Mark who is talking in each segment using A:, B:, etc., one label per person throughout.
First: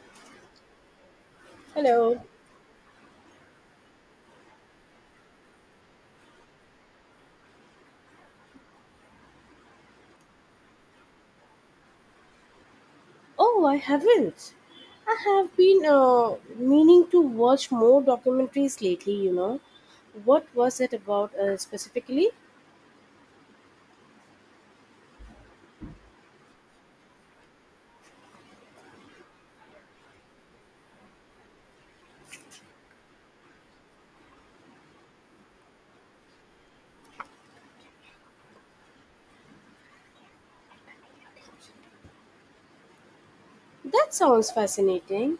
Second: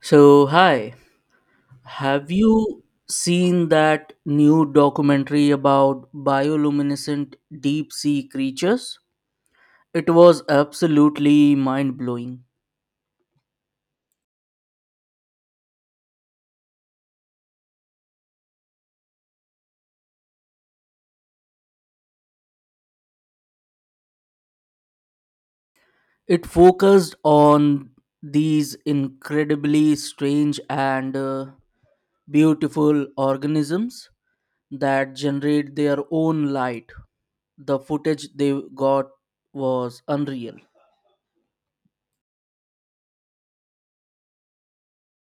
A: So, hi,
B: Hello.
A: have you seen that new documentary about bioluminescent deep sea creatures? It was absolutely mind blowing.
B: Oh, I haven't. I have been meaning to watch more documentaries, lately, What was it about specifically?
A: It focused on these incredibly strange and beautiful organisms that generate their own light. The footage they got was unreal.
B: That sounds fascinating.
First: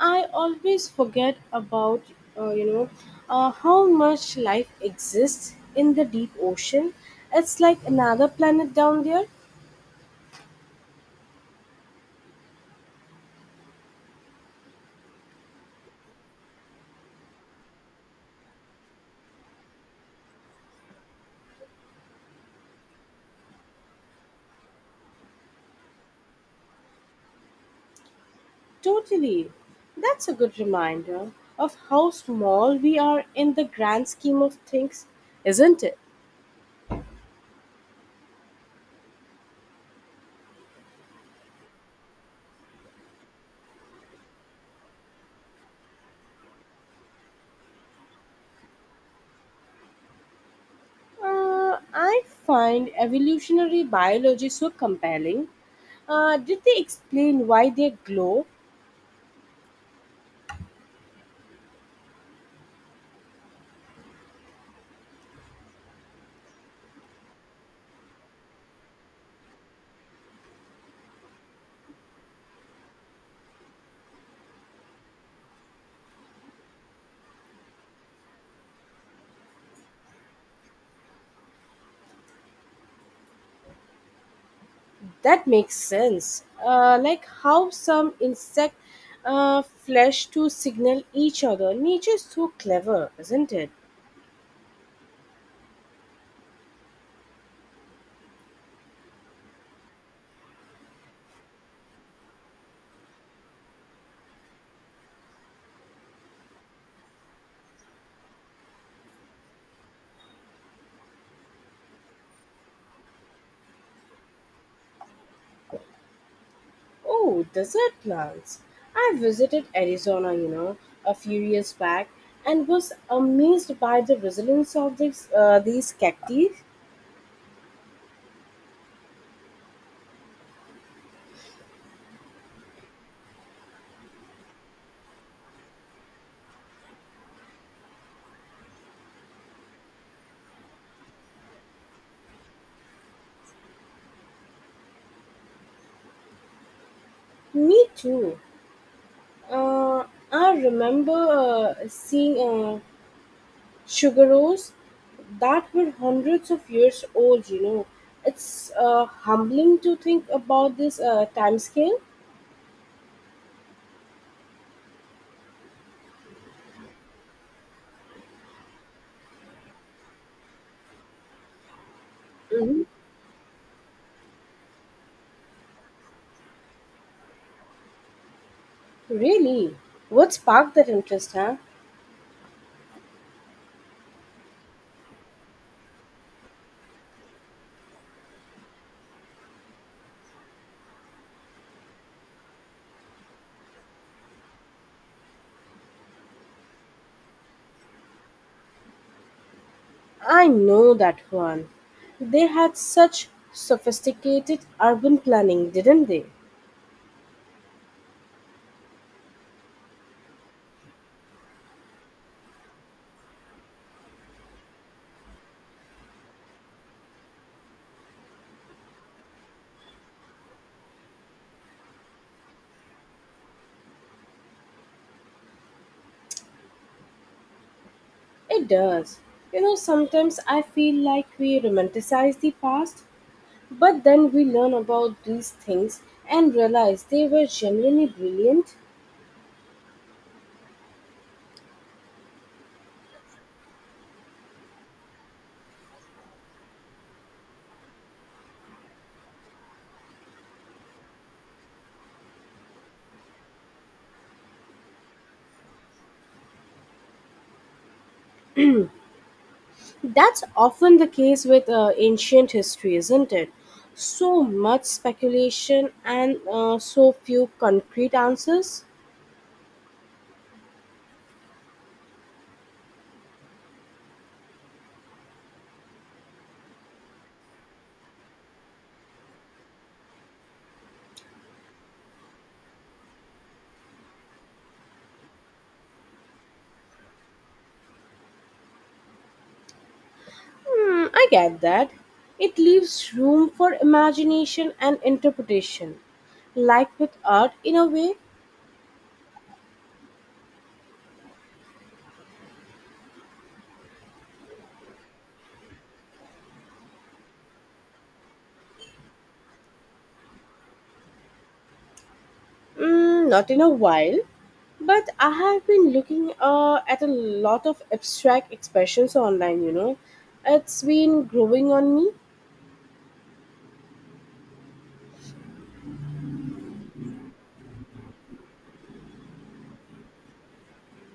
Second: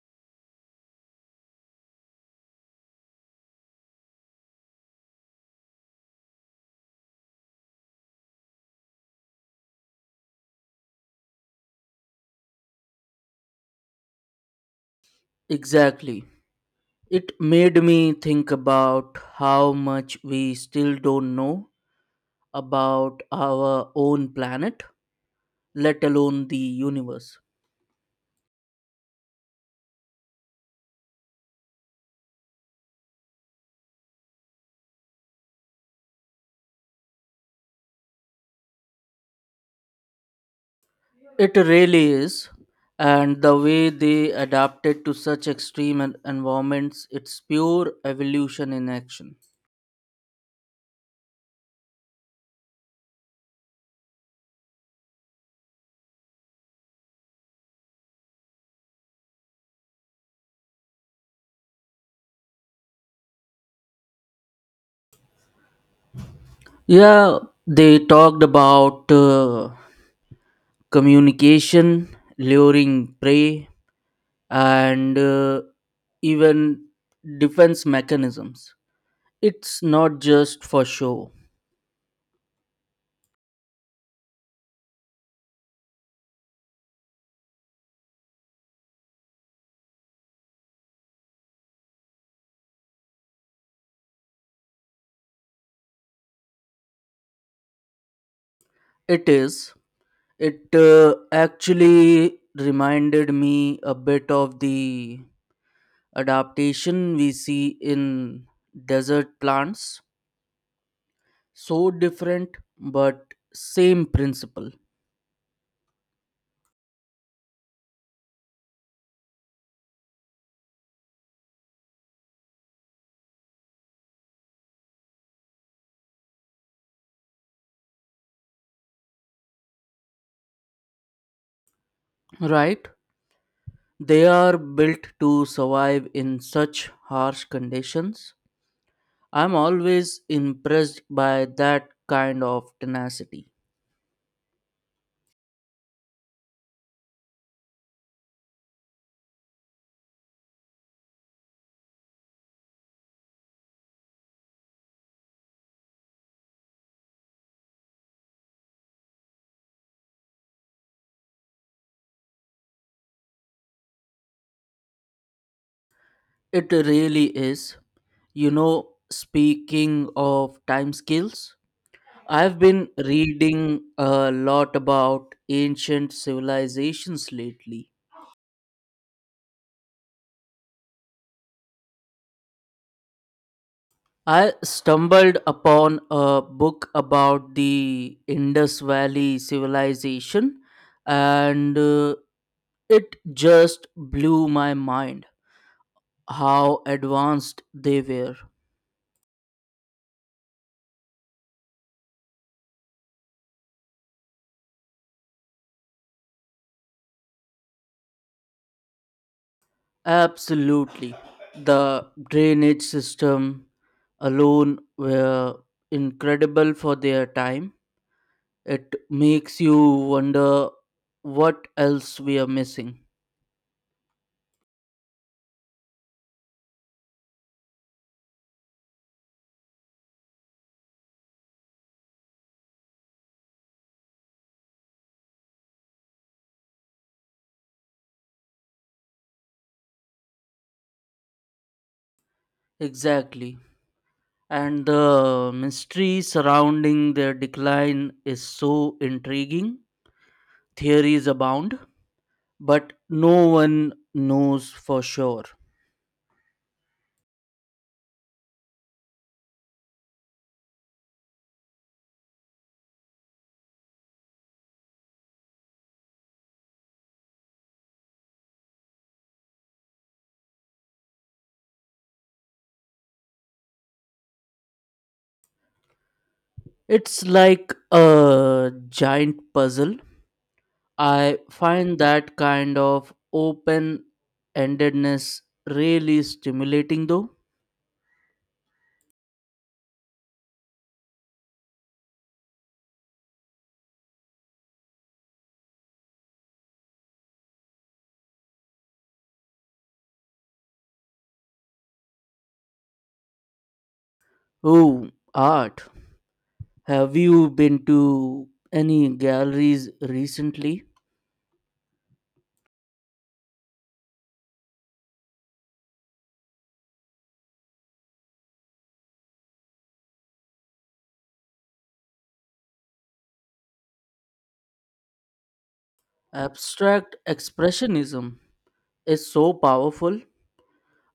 B: I always forget about, uh, you know, how much life exists in the deep ocean. It's like another planet down there.
A: Exactly. It made me think about how much we still don't know about our own planet, let alone the universe.
B: Totally. That's a good reminder of how small we are in the grand scheme of things, isn't it?
A: It really is, and the way they adapted to such extreme environments, it's pure evolution in action.
B: I find evolutionary biology so compelling. Did they explain why they glow?
A: Yeah, they talked about communication, luring prey, and even defense mechanisms. It's not just for show.
B: That makes sense. Like how some insect flesh to signal each other. Nature's so clever, isn't it?
A: It is. It actually reminded me a bit of the adaptation we see in desert plants. So different, but same principle,
B: Oh, desert plants. I visited Arizona, a few years back and was amazed by the resilience of these cacti.
A: right? They are built to survive in such harsh conditions. I'm always impressed by that kind of tenacity.
B: Me too. Uh, I remember seeing sugaros that were hundreds of years old. It's humbling to think about this time scale.
A: It really is. You know, speaking of time scales, I've
B: hmm
A: been reading a lot about ancient civilizations lately.
B: Really? What sparked that interest, huh?
A: I stumbled upon a book about the Indus Valley civilization and it just blew my mind how advanced they were.
B: I know that one. They had such sophisticated urban planning, didn't they?
A: Absolutely. The drainage system alone were incredible for their time. It makes you wonder what else we are missing.
B: It does. You know, sometimes I feel like we romanticize the past. But then we learn about these things and realize they were genuinely brilliant.
A: Exactly. And the mystery surrounding their decline is so intriguing. Theories abound, but no one knows for sure.
B: That's often the case with ancient history, isn't it? So much speculation and so few concrete answers.
A: It's like a giant puzzle. I find that kind of open endedness really stimulating though.
B: Hmm, I get that. It leaves room for imagination and interpretation. Like with art, in a way.
A: Oh, art. Have you been to any galleries recently?
B: Mm, not in a while, but I have been looking at a lot of abstract expressions online. It's been growing on me.
A: Abstract expressionism is so powerful.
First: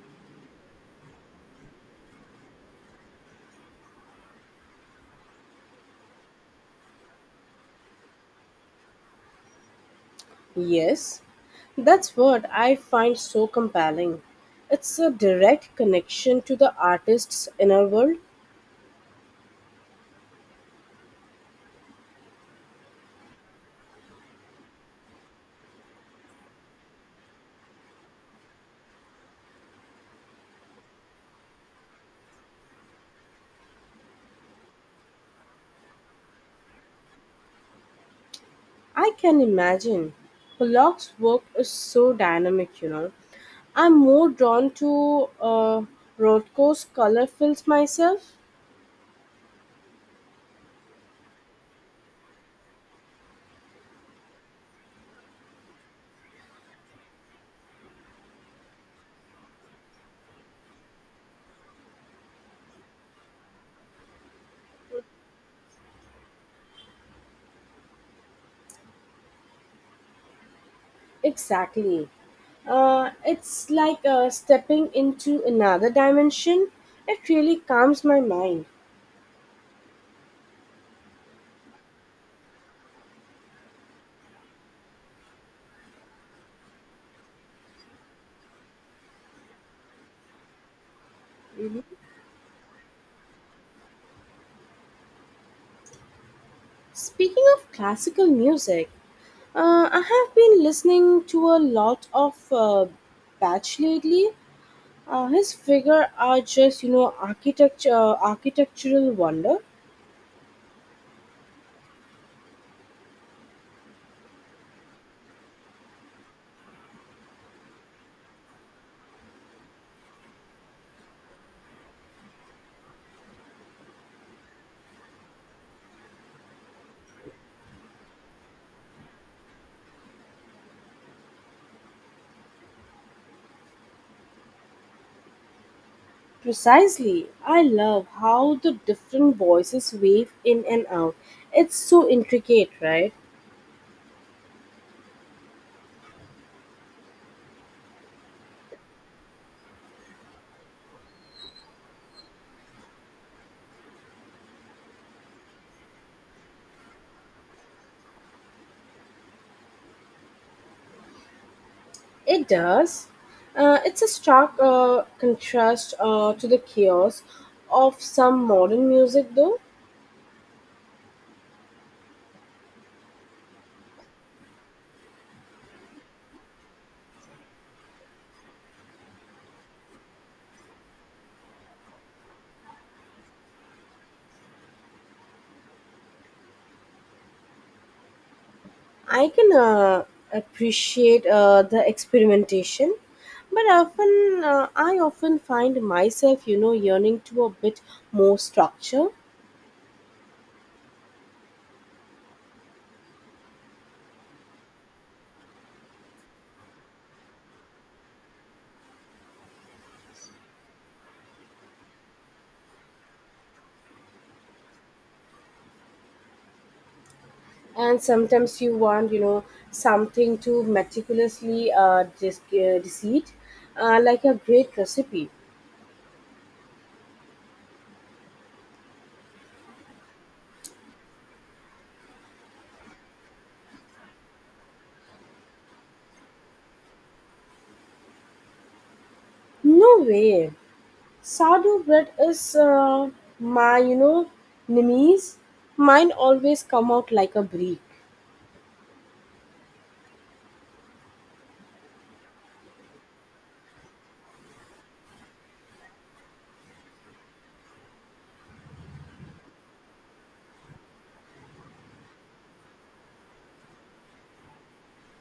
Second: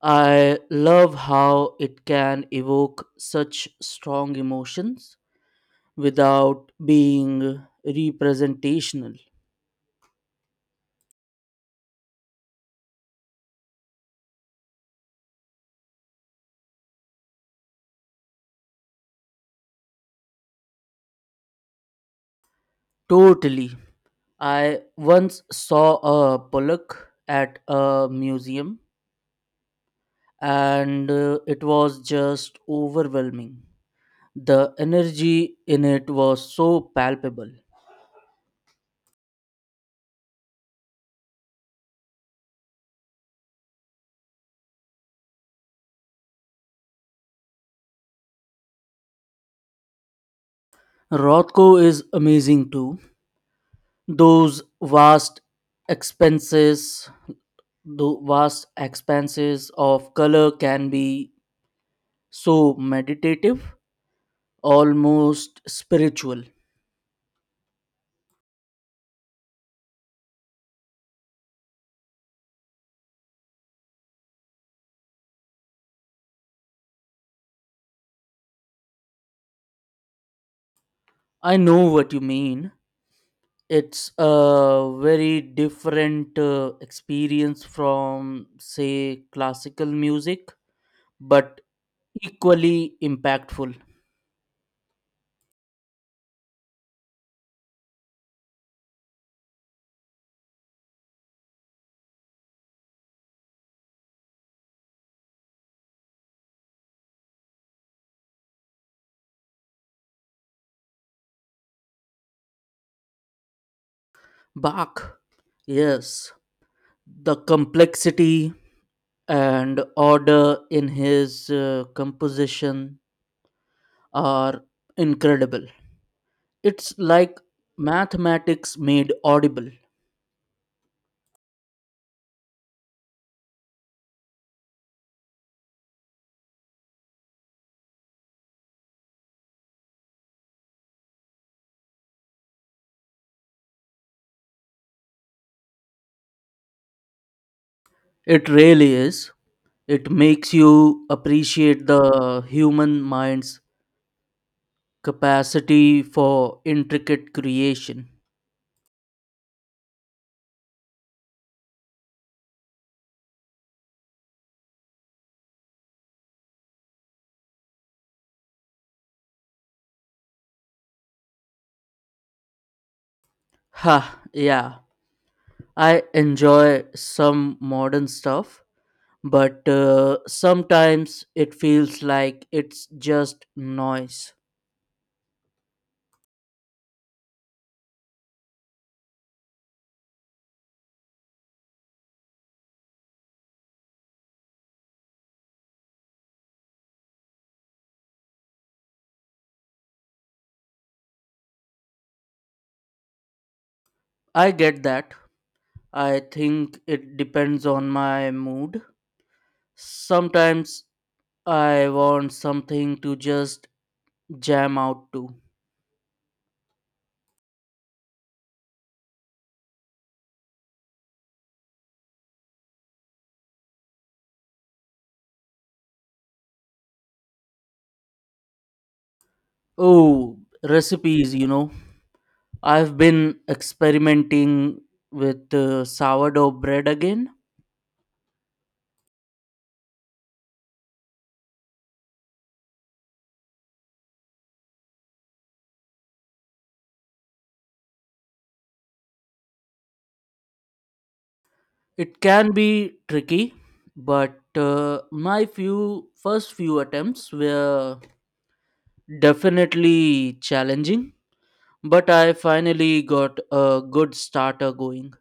A: I love how it can evoke such strong emotions without being representational.
B: Yes, that's what I find so compelling. It's a direct connection to the artist's inner world.
A: Totally. I once saw a pollock at a museum and it was just overwhelming. The energy in it was so palpable.
B: I can imagine. Pollock's work is so dynamic. I'm more drawn to Rothko's color films myself.
A: Rothko is amazing too. Those vast expanses, the vast expanses of color can be so meditative, almost spiritual.
B: Exactly. It's like stepping into another dimension. It really calms my mind.
A: I know what you mean. It's a very different experience from say classical music, but equally impactful.
B: Speaking of classical music, I have been listening to a lot of Bach lately. His figure are just, architecture, architectural wonder.
A: Bach, yes, the complexity and order in his composition are incredible. It's like mathematics made audible.
B: Precisely. I love how the different voices wave in and out. It's so intricate, right?
A: It really is. It makes you appreciate the human mind's capacity for intricate creation.
B: It does. It's a stark contrast to the chaos of some modern music, though.
A: Ha, yeah. I enjoy some modern stuff, but sometimes it feels like it's just noise.
B: I can appreciate the experimentation, but often I often find myself, yearning to a bit more structure.
A: I get that. I think it depends on my mood. Sometimes I want something to just jam out to.
B: And sometimes you want, something to meticulously deceit, like a great recipe.
A: Oh, recipes, you know. I've been experimenting with sourdough bread again.
B: No way. Sourdough bread is my, nemesis. Mine always come out like a brick.
A: It can be tricky, but my few first few attempts were definitely challenging, but I finally got a good starter going.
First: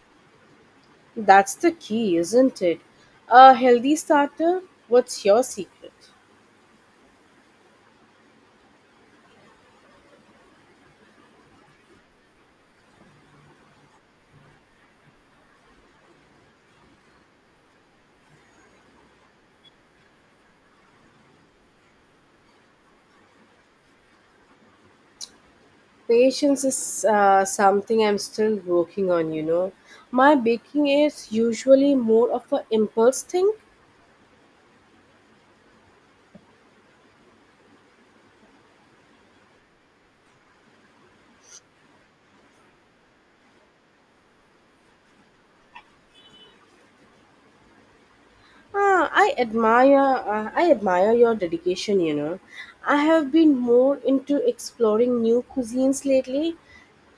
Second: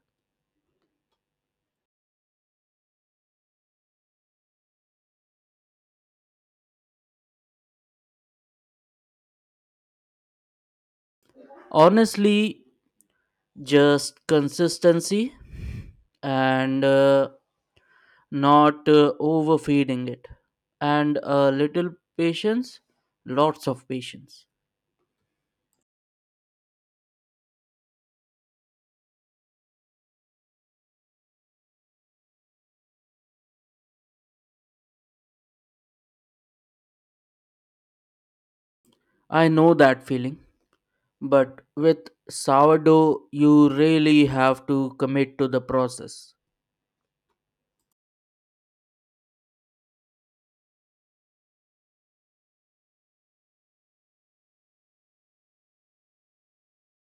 B: That's the key, isn't it? A healthy starter. What's your secret?
A: Honestly, just consistency and not overfeeding it and a little patience, lots of patience.
B: Patience is something I'm still working on. You know, my baking is usually more of an impulse thing.
A: I know that feeling. But with sourdough, you really have to commit to the process.
B: Ah, I admire your dedication, I have been more into exploring new cuisines lately,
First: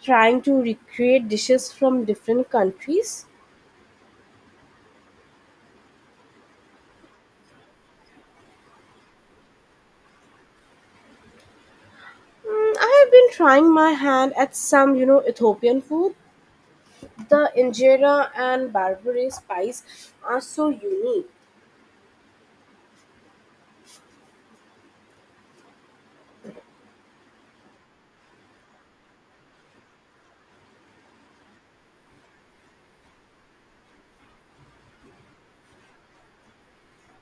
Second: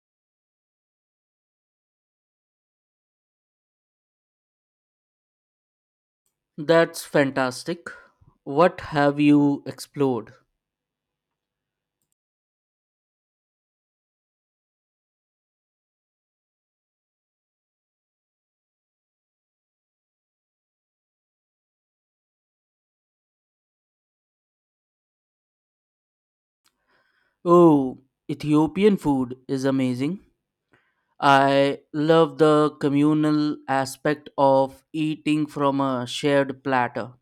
B: trying to recreate dishes from different countries.
A: That's fantastic. What have you explored?
B: Mm, I have been trying my hand at some, Ethiopian food. The injera and barberry spice are so unique.
A: Oh, Ethiopian food is amazing. I love the communal aspect of eating from a shared platter.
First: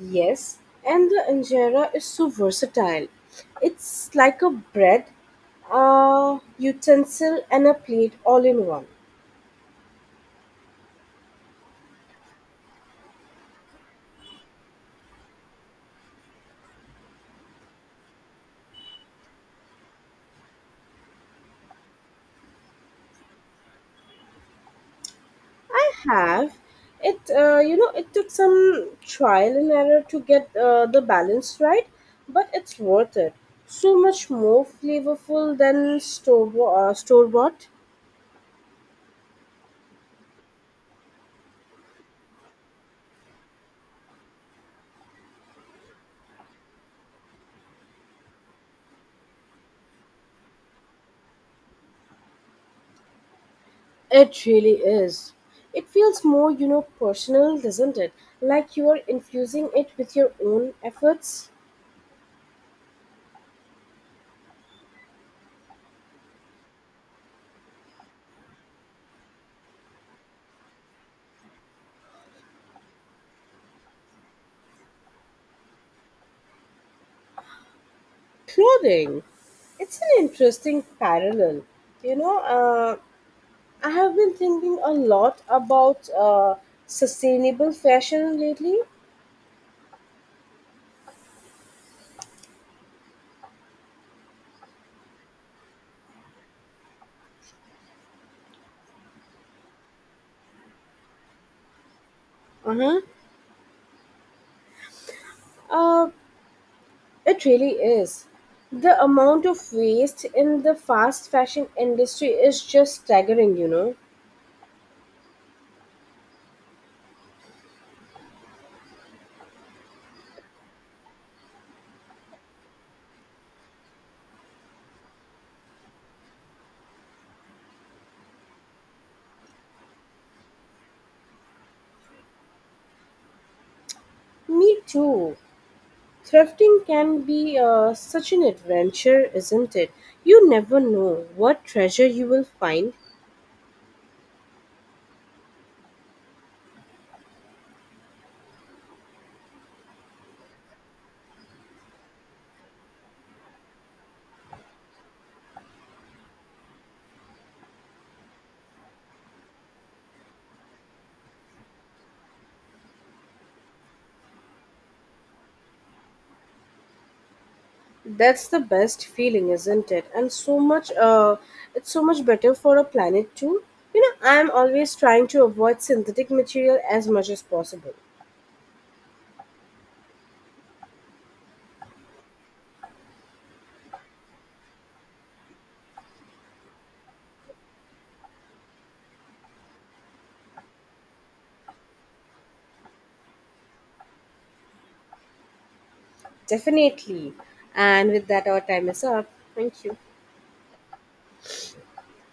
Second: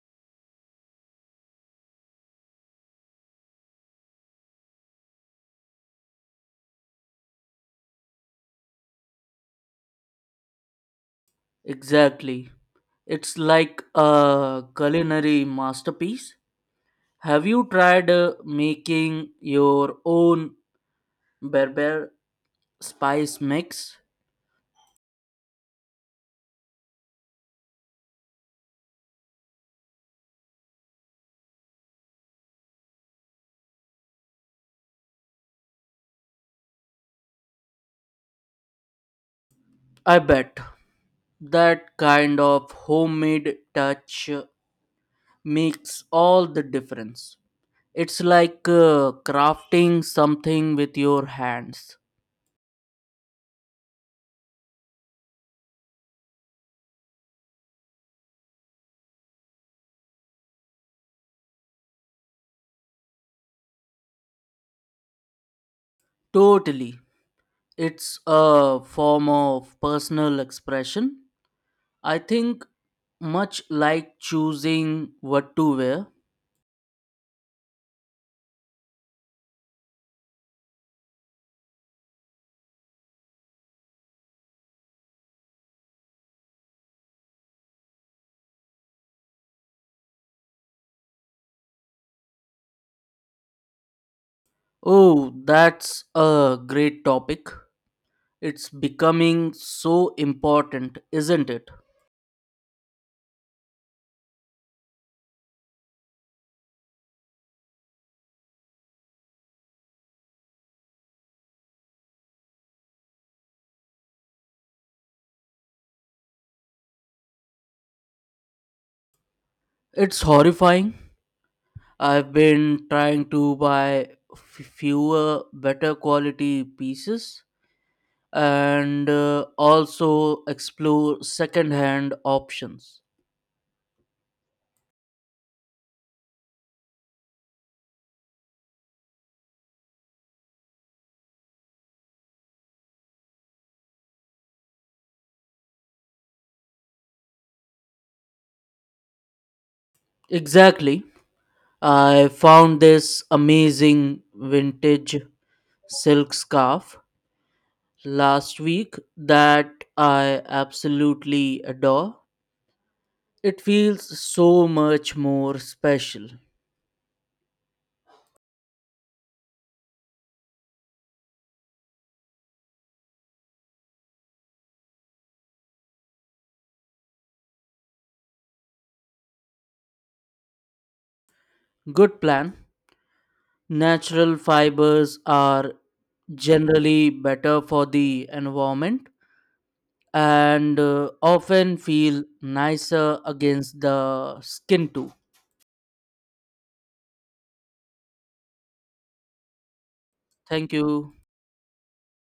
B: Yes, and the injera is so versatile. It's like a bread, a utensil and a plate all in one.
A: Exactly. It's like a culinary masterpiece. Have you tried making your own berber spice mix?
B: Have it, it took some trial and error to get the balance right, but it's worth it. So much more flavorful than store bought.
A: I bet that kind of homemade touch makes all the difference. It's like crafting something with your hands.
B: It really is. It feels more, personal, doesn't it? Like you are infusing it with your own efforts.
A: Totally. It's a form of personal expression, I think, much like choosing what to wear.
B: Clothing, it's an interesting parallel, you know uh, I have been thinking a lot about sustainable fashion lately.
A: Oh, that's a great topic. It's becoming so important, isn't it?
B: Uh-huh. Uh, it really is. The amount of waste in the fast fashion industry is just staggering.
A: It's horrifying. I've been trying to buy fewer, better quality pieces and also explore secondhand options.
B: Me too. Thrifting can be such an adventure, isn't it? You never know what treasure you will find.
A: Exactly. I found this amazing vintage silk scarf last week that I absolutely adore. It feels so much more special.
B: That's the best feeling, isn't it? And so much uh, it's so much better for a planet too. You know, I'm always trying to avoid synthetic material as much as possible.
A: Good plan. Natural fibers are generally better for the environment and often feel nicer against the skin too.
B: Definitely. And with that, our time is up. Thank you.
A: Thank you.